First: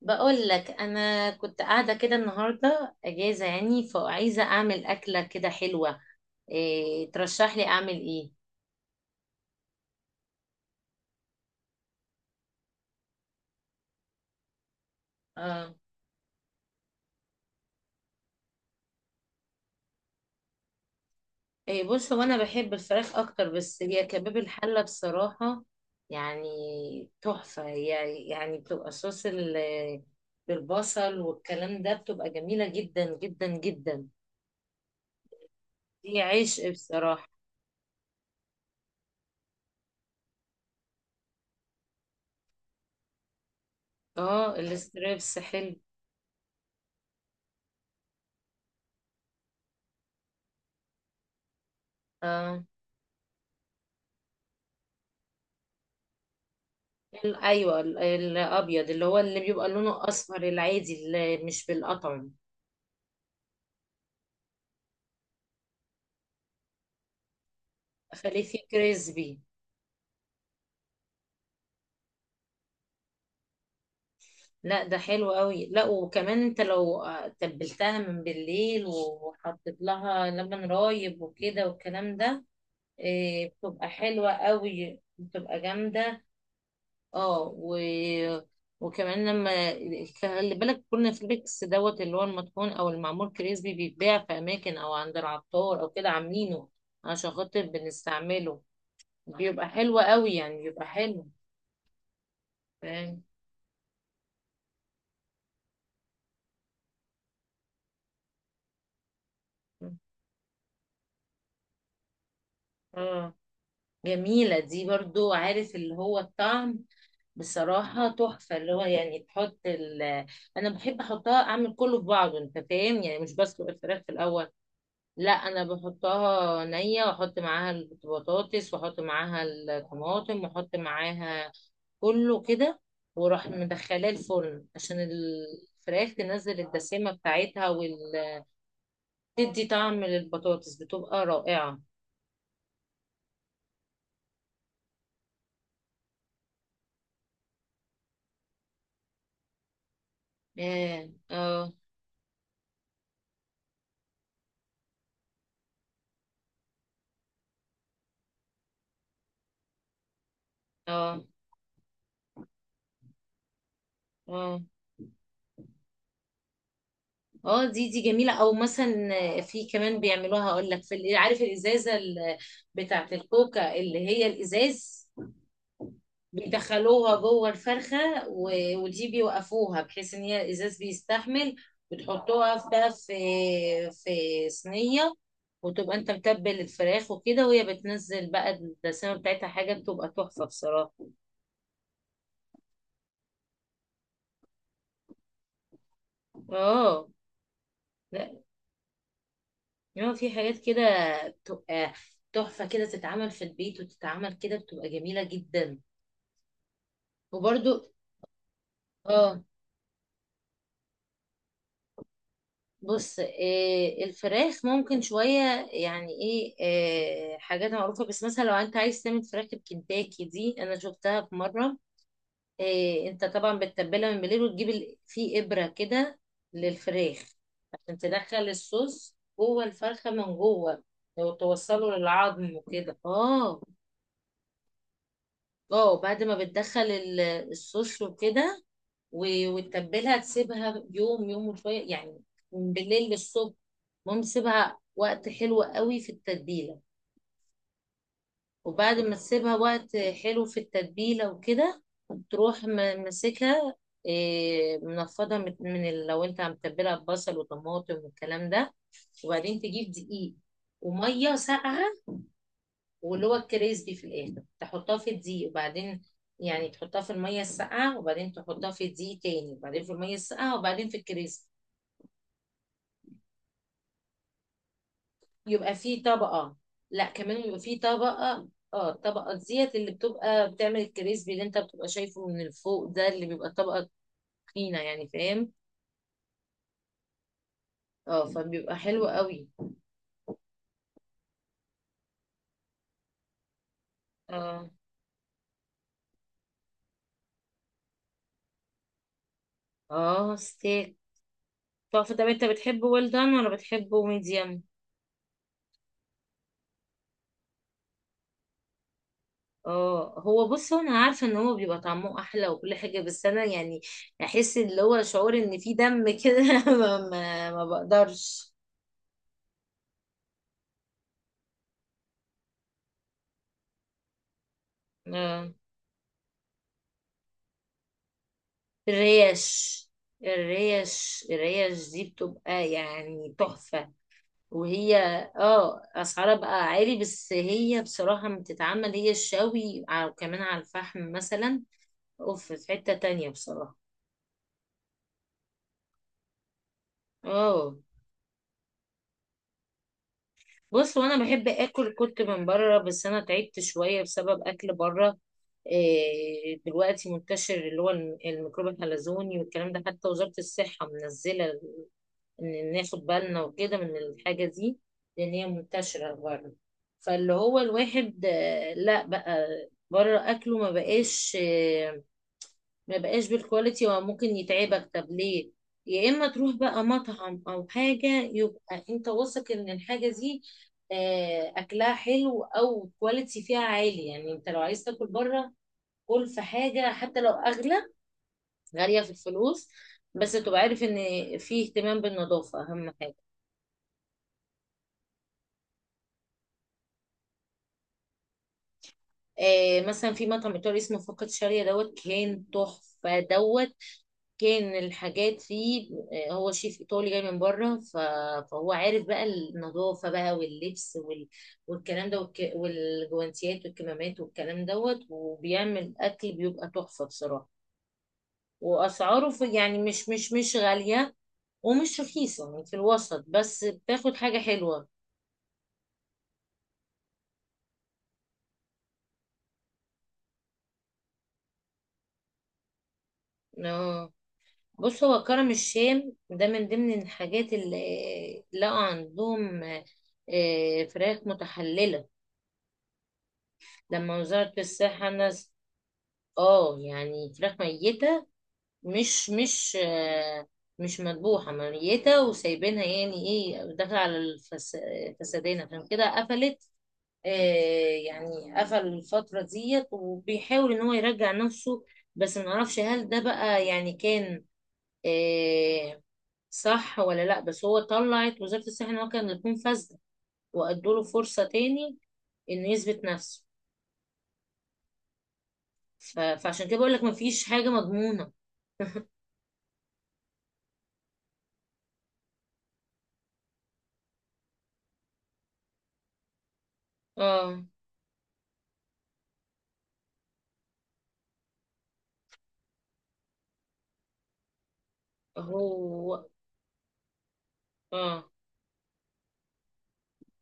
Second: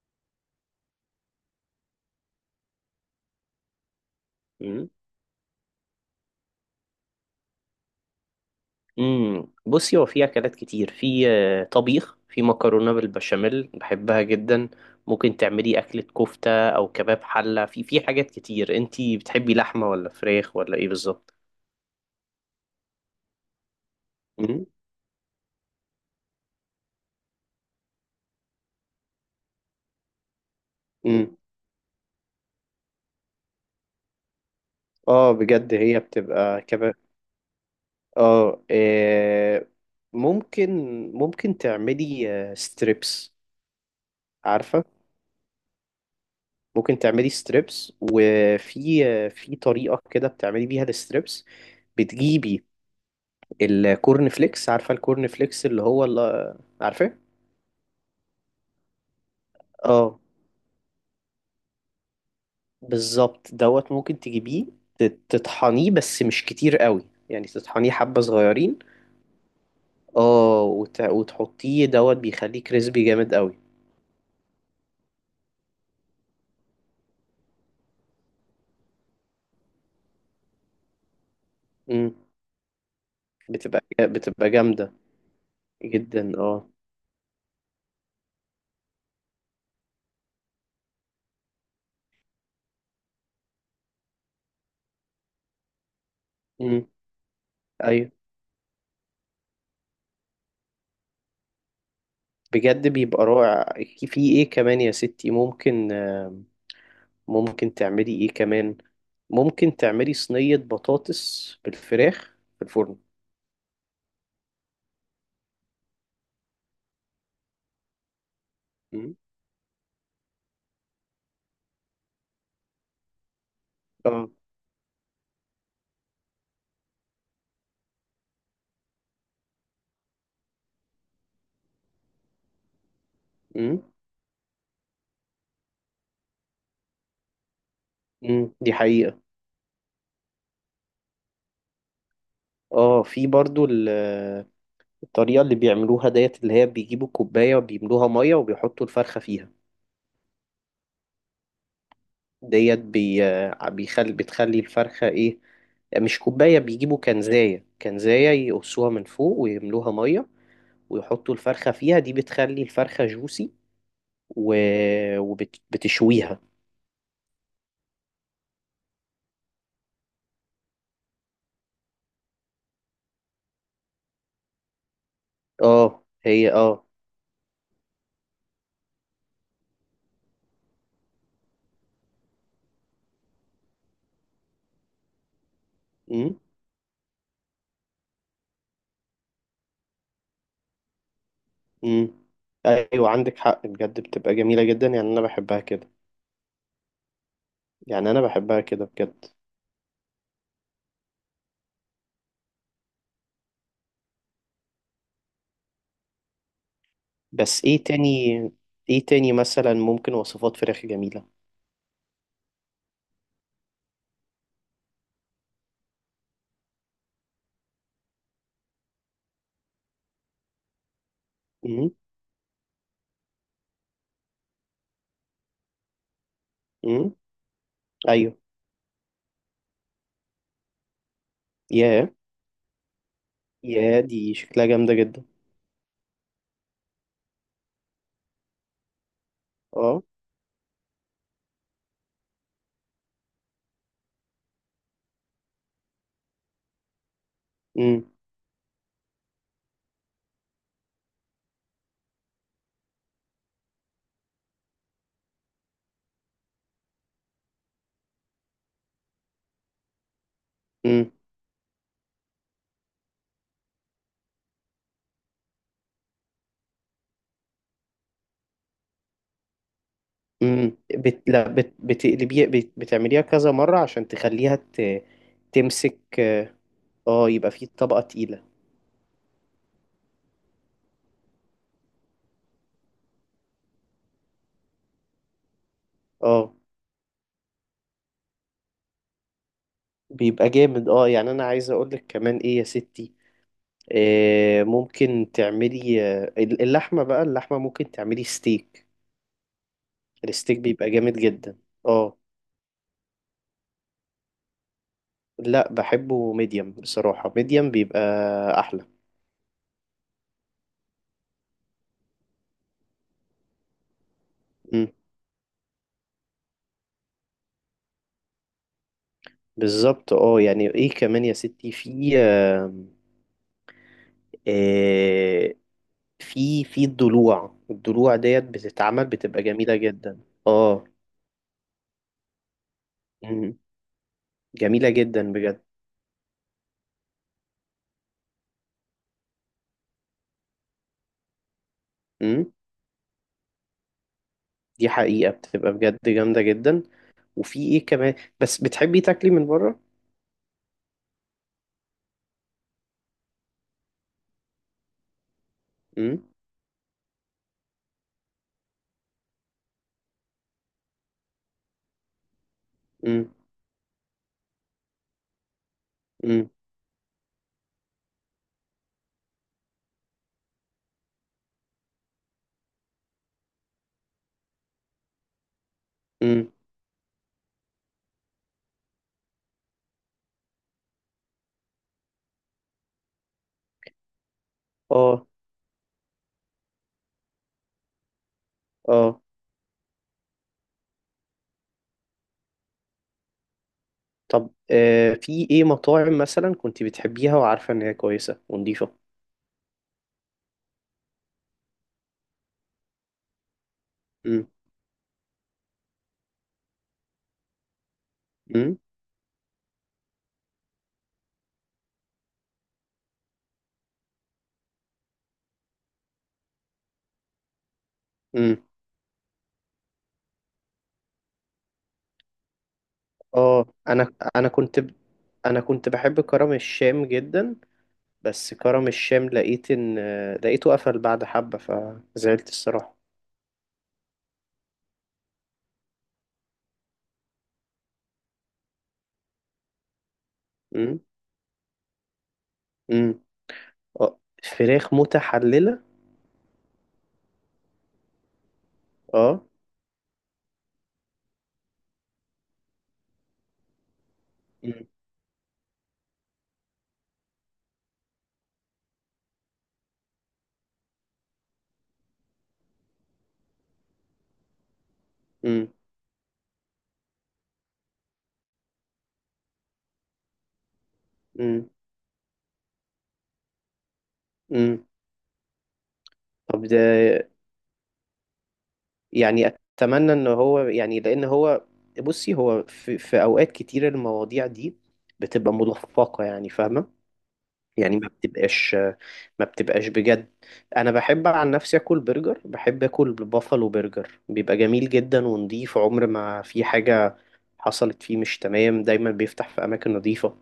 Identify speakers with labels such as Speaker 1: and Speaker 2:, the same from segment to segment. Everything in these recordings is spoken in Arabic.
Speaker 1: بقول لك انا كنت قاعده كده، النهارده اجازه، يعني فعايزه اعمل
Speaker 2: مم.
Speaker 1: اكله كده حلوه. إيه ترشح لي اعمل ايه؟
Speaker 2: مم. بصي هو في اكلات كتير في آه، طبيخ. في مكرونه بالبشاميل بحبها جدا. ممكن
Speaker 1: اه.
Speaker 2: تعملي اكله كفته او كباب حله. في حاجات كتير. انتي بتحبي لحمه ولا فراخ ولا ايه بالظبط؟
Speaker 1: إيه، بص هو انا بحب الفراخ اكتر، بس هي كباب
Speaker 2: مم.
Speaker 1: الحله بصراحه، يعني تحفه هي. يعني بتبقى صوص بالبصل
Speaker 2: مم.
Speaker 1: والكلام ده بتبقى جميله جدا جدا جدا.
Speaker 2: اه، بجد هي
Speaker 1: دي
Speaker 2: بتبقى
Speaker 1: عشق
Speaker 2: كباب.
Speaker 1: بصراحه.
Speaker 2: اه، ممكن ممكن تعملي ستريبس.
Speaker 1: اه،
Speaker 2: عارفه،
Speaker 1: الستريبس حلو.
Speaker 2: ممكن تعملي ستريبس. وفي آه، في طريقه كده بتعملي بيها الستريبس.
Speaker 1: اه،
Speaker 2: بتجيبي الكورن فليكس، عارفة الكورن فليكس اللي عارفاه؟
Speaker 1: ايوه الابيض، اللي هو اللي بيبقى لونه
Speaker 2: اه،
Speaker 1: اصفر العادي اللي مش بالقطن.
Speaker 2: بالظبط. دوت ممكن تجيبيه، تطحنيه بس مش كتير قوي. يعني تطحنيه حبة
Speaker 1: اخليه فيه
Speaker 2: صغيرين.
Speaker 1: كريسبي.
Speaker 2: اه، وتحطيه دوت بيخليه كريسبي جامد قوي.
Speaker 1: لا، ده حلو قوي. لا، وكمان انت لو تبلتها من بالليل، وحطيت لها لبن رايب وكده
Speaker 2: امم.
Speaker 1: والكلام ده. إيه،
Speaker 2: بتبقى
Speaker 1: بتبقى حلوة
Speaker 2: بتبقى جامدة
Speaker 1: قوي، بتبقى جامدة.
Speaker 2: جدا، اه.
Speaker 1: اه. وكمان لما، خلي بالك كورنفليكس دوت، اللي هو المطحون او المعمول كريسبي، بيتباع في اماكن او عند العطار او كده عاملينه
Speaker 2: امم.
Speaker 1: عشان خاطر
Speaker 2: ايوه،
Speaker 1: بنستعمله. بيبقى حلوة قوي، يعني بيبقى حلو.
Speaker 2: بجد
Speaker 1: فاهم.
Speaker 2: بيبقى رائع. في ايه كمان يا ستي؟ ممكن تعملي ايه كمان؟ ممكن تعملي صينية بطاطس بالفراخ في الفرن.
Speaker 1: اه. جميلة دي برضو، عارف اللي هو الطعم بصراحة تحفة، اللي هو
Speaker 2: مم.
Speaker 1: يعني تحط أنا بحب أحطها، أعمل كله في بعضه. أنت فاهم، يعني مش بسلق الفراخ في
Speaker 2: اه،
Speaker 1: الأول. لا، أنا بحطها نية، وأحط معاها البطاطس، وأحط معاها الطماطم، وأحط معاها كله كده. وأروح
Speaker 2: امم
Speaker 1: مدخلاه الفرن عشان الفراخ تنزل الدسامة بتاعتها، وتدي وال
Speaker 2: دي حقيقة.
Speaker 1: تدي طعم للبطاطس، بتبقى رائعة.
Speaker 2: اه، في برضو الطريقة اللي بيعملوها ديت، اللي هي بيجيبوا كوباية وبيملوها مية وبيحطوا الفرخة فيها.
Speaker 1: اه. اه.
Speaker 2: ديت بتخلي الفرخة ايه، مش كوباية. بيجيبوا كنزاية، يقصوها من فوق ويملوها مية
Speaker 1: اه.
Speaker 2: ويحطوا الفرخة فيها. دي بتخلي الفرخة جوسي و...
Speaker 1: اه.
Speaker 2: وبتشويها.
Speaker 1: اه. دي جميلة، او مثلا في كمان بيعملوها. اقول لك في عارف الازازة بتاعة الكوكا، اللي هي الازاز،
Speaker 2: اه، هي، اه.
Speaker 1: بيدخلوها جوه الفرخة. ودي بيوقفوها بحيث ان هي الازاز بيستحمل، بتحطوها بقى في صينية، وتبقى انت
Speaker 2: امم،
Speaker 1: متبل الفراخ وكده، وهي بتنزل بقى الدسامة بتاعتها. حاجة بتبقى تحفة بصراحة.
Speaker 2: امم. ايوه، عندك حق بجد، بتبقى جميلة جدا. يعني انا بحبها كده،
Speaker 1: اه،
Speaker 2: يعني انا بحبها كده بجد.
Speaker 1: يعني في حاجات كده بتبقى تحفة، كده تتعمل في البيت وتتعمل كده، بتبقى جميلة جدا.
Speaker 2: بس
Speaker 1: وبرضو.
Speaker 2: ايه تاني
Speaker 1: اه.
Speaker 2: مثلا، ممكن وصفات فراخ جميلة.
Speaker 1: بص، إيه، الفراخ ممكن شوية، يعني ايه، إيه، حاجات معروفة. بس مثلا لو انت عايز تعمل فراخ الكنتاكي، دي انا شفتها في مرة.
Speaker 2: امم،
Speaker 1: إيه، انت طبعا بتتبلها من بالليل، وتجيب في ابرة كده
Speaker 2: امم.
Speaker 1: للفراخ عشان
Speaker 2: ايوه.
Speaker 1: تدخل الصوص جوه الفرخة من جوه، وتوصله
Speaker 2: ياه،
Speaker 1: للعظم وكده. اه.
Speaker 2: ياه دي شكلها جامدة جدا.
Speaker 1: اه، بعد ما بتدخل الصوص وكده،
Speaker 2: اه،
Speaker 1: وتتبلها، تسيبها يوم يوم وشوية، يعني من بالليل للصبح. المهم تسيبها وقت حلو قوي في التتبيلة.
Speaker 2: امم،
Speaker 1: وبعد ما تسيبها وقت حلو في التتبيلة وكده، تروح م- ماسكها، إيه، منفضة من لو انت متبلها ببصل وطماطم والكلام ده. وبعدين تجيب دقيق،
Speaker 2: امم،
Speaker 1: ومية ساقعة، واللي هو الكريسبي في الاخر. تحطها في الدقيق، وبعدين يعني تحطها في الميه الساقعه، وبعدين تحطها في الدقيق تاني، وبعدين في الميه الساقعه،
Speaker 2: امم.
Speaker 1: وبعدين في الكريسبي.
Speaker 2: لا، بتقلبيها، بتعمليها كذا مرة عشان تخليها
Speaker 1: يبقى
Speaker 2: تمسك،
Speaker 1: في
Speaker 2: اه.
Speaker 1: طبقه. لا، كمان
Speaker 2: يبقى
Speaker 1: يبقى
Speaker 2: في
Speaker 1: في
Speaker 2: طبقة تقيلة.
Speaker 1: طبقه. اه، الطبقه ديت اللي بتبقى بتعمل الكريسبي، اللي انت بتبقى شايفه من الفوق ده، اللي بيبقى طبقه تخينه، يعني فاهم.
Speaker 2: اه،
Speaker 1: اه، فبيبقى حلو قوي.
Speaker 2: بيبقى جامد، اه. يعني انا عايز اقولك كمان ايه يا ستي.
Speaker 1: اه.
Speaker 2: ممكن تعملي اللحمة. بقى اللحمة ممكن تعملي ستيك.
Speaker 1: اه،
Speaker 2: الستيك بيبقى
Speaker 1: ستيك.
Speaker 2: جامد جدا،
Speaker 1: طب
Speaker 2: اه.
Speaker 1: طب انت بتحبه ويل دان، ولا بتحبه ميديم؟
Speaker 2: لا، بحبه ميديم. بصراحة ميديم بيبقى أحلى.
Speaker 1: اه، هو بص، هو انا عارفه ان هو بيبقى طعمه احلى وكل حاجه، بس انا يعني احس اللي
Speaker 2: مم.
Speaker 1: هو شعور ان في دم كده ما بقدرش.
Speaker 2: بالظبط، اه. يعني ايه كمان يا ستي؟ في آم،
Speaker 1: آه.
Speaker 2: آه، في في الضلوع. الضلوع ديت بتتعمل بتبقى
Speaker 1: الريش
Speaker 2: جميلة جدا، اه.
Speaker 1: الريش دي بتبقى يعني
Speaker 2: مم.
Speaker 1: تحفه.
Speaker 2: جميلة
Speaker 1: وهي.
Speaker 2: جدا بجد.
Speaker 1: اه، اسعارها بقى عالي، بس هي بصراحه لما بتتعمل، هي الشوي، وكمان على الفحم مثلا، اوف،
Speaker 2: مم.
Speaker 1: في حته تانية بصراحه.
Speaker 2: دي حقيقة، بتبقى بجد جامدة جدا. وفي
Speaker 1: اه،
Speaker 2: ايه كمان؟ بس بتحبي تاكلي من بره؟
Speaker 1: بص، وانا بحب اكل كنت من بره، بس انا تعبت شويه بسبب اكل بره.
Speaker 2: مم.
Speaker 1: إيه، دلوقتي منتشر اللي هو الميكروب الحلزوني والكلام ده، حتى وزاره الصحه منزله ان ناخد
Speaker 2: مم.
Speaker 1: بالنا وكده من الحاجه دي، لان هي منتشره
Speaker 2: مم.
Speaker 1: بره. فاللي هو الواحد، لا بقى، بره اكله ما بقاش، ما بقاش بالكواليتي، وممكن يتعبك. طب ليه، يا اما
Speaker 2: مم.
Speaker 1: تروح بقى مطعم او حاجه، يبقى انت واثق ان الحاجه دي اكلها حلو، او كواليتي فيها عالي. يعني انت لو عايز تاكل
Speaker 2: اه،
Speaker 1: بره، كل في حاجه حتى لو اغلى، غاليه في
Speaker 2: اه.
Speaker 1: الفلوس، بس تبقى عارف ان في اهتمام بالنظافه، اهم حاجه.
Speaker 2: طب في ايه مطاعم مثلا كنت بتحبيها وعارفة ان هي كويسة ونضيفة؟
Speaker 1: مثلا في مطعم ايطالي اسمه فقط شاريه دوت، كان تحفه دوت.
Speaker 2: امم،
Speaker 1: كان الحاجات فيه، هو شيف ايطالي جاي من بره، فهو
Speaker 2: امم،
Speaker 1: عارف بقى النظافه بقى، واللبس والكلام ده، والجوانتيات والكمامات والكلام دوت، وبيعمل اكل بيبقى تحفه بصراحه.
Speaker 2: امم.
Speaker 1: واسعاره، في، يعني مش غاليه، ومش رخيصه، يعني في الوسط، بس
Speaker 2: اه، انا
Speaker 1: بتاخد حاجه
Speaker 2: انا كنت
Speaker 1: حلوه.
Speaker 2: ب... انا كنت بحب كرم الشام جدا. بس كرم الشام لقيته قفل بعد حبة، فزعلت الصراحة.
Speaker 1: آه. بص، هو كرم الشام ده من ضمن الحاجات اللي لقوا عندهم،
Speaker 2: امم،
Speaker 1: فراخ متحلله.
Speaker 2: امم.
Speaker 1: لما
Speaker 2: اه،
Speaker 1: وزارة
Speaker 2: فراخ
Speaker 1: الصحة،
Speaker 2: متحللة.
Speaker 1: اه، يعني فراخ ميتة، مش
Speaker 2: اه
Speaker 1: مش آه، مش مذبوحة، ميتة وسايبينها. يعني ايه؟ داخلة على
Speaker 2: امم،
Speaker 1: فسادين، عشان كده قفلت. آه. يعني قفل الفترة ديت، وبيحاول ان هو يرجع نفسه، بس ما نعرفش هل ده بقى، يعني كان
Speaker 2: امم،
Speaker 1: آه، صح ولا لا. بس هو طلعت وزارة الصحة ان هو كان يكون فاسدة، وادوا له فرصة
Speaker 2: امم،
Speaker 1: تاني انه يثبت نفسه.
Speaker 2: امم. طب
Speaker 1: فعشان كده
Speaker 2: ده،
Speaker 1: بقول لك مفيش حاجة مضمونة.
Speaker 2: يعني اتمنى ان هو، يعني لان هو، بصي هو في اوقات كتير المواضيع دي بتبقى ملفقة، يعني فاهمة.
Speaker 1: اه.
Speaker 2: يعني ما بتبقاش بجد. انا بحب عن نفسي اكل برجر، بحب اكل بافالو برجر، بيبقى جميل جدا ونضيف. عمر
Speaker 1: هو.
Speaker 2: ما في حاجة حصلت فيه
Speaker 1: اه.
Speaker 2: مش تمام. دايما بيفتح في اماكن نظيفة.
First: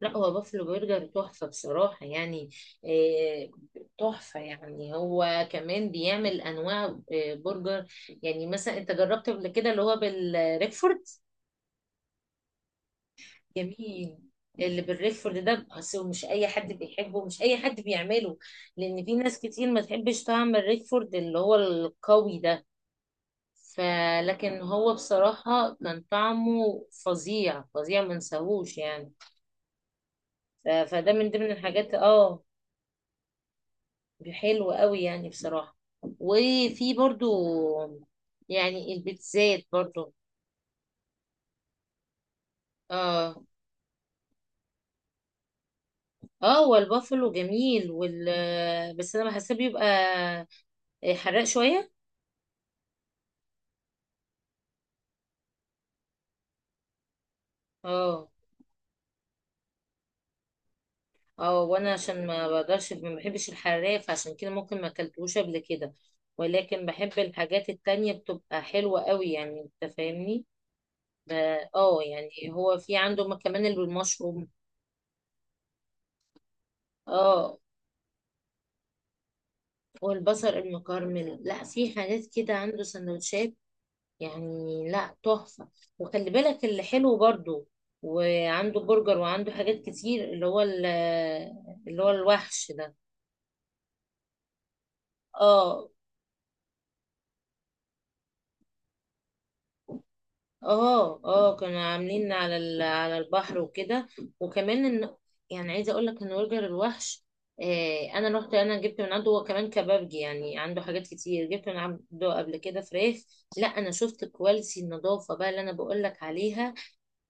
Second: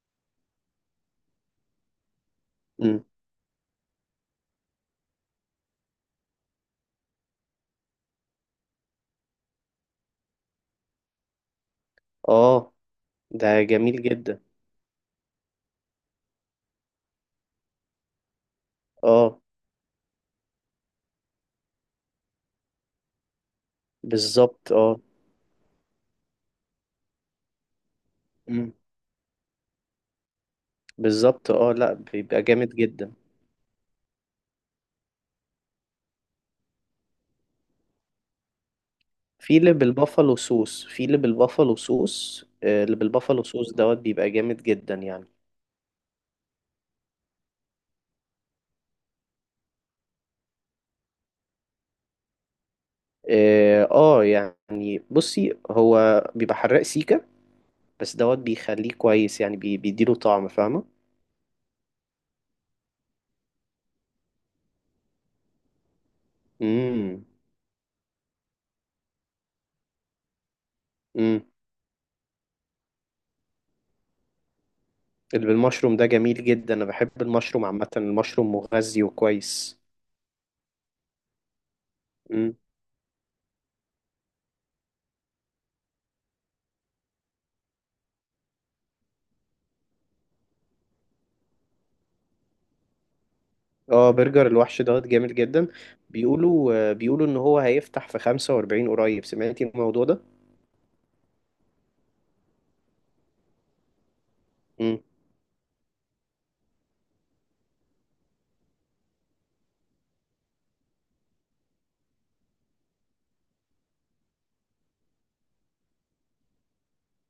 Speaker 1: لا، هو بافلو برجر تحفة بصراحة، يعني
Speaker 2: امم،
Speaker 1: آه، تحفة. يعني هو كمان بيعمل أنواع برجر. يعني مثلا أنت جربت قبل كده اللي هو بالريكفورد.
Speaker 2: اه، ده جميل
Speaker 1: جميل.
Speaker 2: جدا.
Speaker 1: اللي بالريكفورد ده أصل مش أي حد بيحبه، مش أي حد بيعمله، لأن في ناس
Speaker 2: اه،
Speaker 1: كتير ما تحبش طعم الريكفورد اللي هو القوي ده. فلكن
Speaker 2: بالظبط،
Speaker 1: هو
Speaker 2: اه.
Speaker 1: بصراحة كان طعمه فظيع فظيع، ما
Speaker 2: امم.
Speaker 1: نساهوش يعني. فده من ضمن
Speaker 2: بالظبط، اه. لا،
Speaker 1: الحاجات. اه،
Speaker 2: بيبقى جامد جدا.
Speaker 1: حلو قوي يعني بصراحة. وفي برضو، يعني البيتزات برضو.
Speaker 2: في اللي بالبافالو صوص آه، اللي
Speaker 1: اه.
Speaker 2: بالبافالو صوص دوت بيبقى جامد جدا يعني.
Speaker 1: اه، هو البافلو جميل بس انا بحسه بيبقى حراق شوية.
Speaker 2: اه، يعني بصي هو بيبقى حراق سيكا. بس
Speaker 1: اه.
Speaker 2: دوت بيخليه كويس، يعني بيديله طعم، فاهمة؟
Speaker 1: اه، وانا عشان ما بقدرش، ما بحبش الحراق، فعشان كده ممكن ما اكلتوش قبل كده. ولكن بحب
Speaker 2: امم،
Speaker 1: الحاجات التانية بتبقى حلوة قوي. يعني انت فاهمني. ب-
Speaker 2: امم.
Speaker 1: اه، يعني هو في عنده كمان المشروم.
Speaker 2: اللي بالمشروم ده جميل جدا. انا بحب
Speaker 1: اه،
Speaker 2: المشروم عامة، المشروم مغذي وكويس.
Speaker 1: والبصل المكرمل، لا، في حاجات كده
Speaker 2: امم.
Speaker 1: عنده سندوتشات، يعني لا، تحفة. وخلي بالك اللي حلو برضو، وعنده برجر، وعنده حاجات كتير، اللي هو اللي هو الوحش ده.
Speaker 2: اه، برجر الوحش دوت جامد جدا.
Speaker 1: اه.
Speaker 2: بيقولوا ان هو هيفتح في 45 قريب، سمعتي الموضوع ده؟
Speaker 1: اه. اه، كانوا عاملين على على البحر وكده. وكمان
Speaker 2: امم،
Speaker 1: ان، يعني عايزه اقول لك ان برجر الوحش، آه، انا رحت، انا جبت من عنده. هو كمان كبابجي، يعني عنده حاجات كتير. جبت من عنده قبل كده فراخ، لا، انا شفت كواليتي النظافه بقى، اللي انا بقول لك عليها،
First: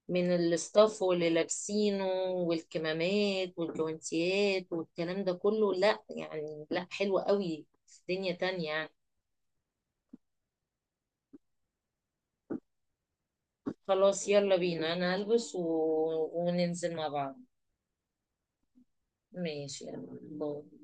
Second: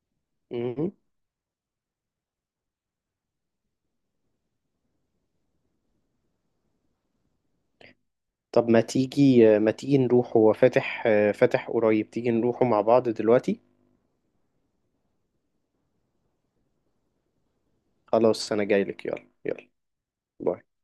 Speaker 1: من
Speaker 2: امم.
Speaker 1: الاستاف واللي لابسينه، والكمامات والجوانتيات والكلام ده كله. لا، يعني لا، حلو قوي، في دنيا تانية
Speaker 2: طب
Speaker 1: يعني.
Speaker 2: ما تيجي نروح، هو فاتح، فاتح قريب، تيجي نروحه مع بعض دلوقتي؟
Speaker 1: خلاص، يلا بينا، انا هلبس وننزل مع بعض.
Speaker 2: خلاص، انا جايلك، يلا يلا،
Speaker 1: ماشي، يلا، باي.
Speaker 2: باي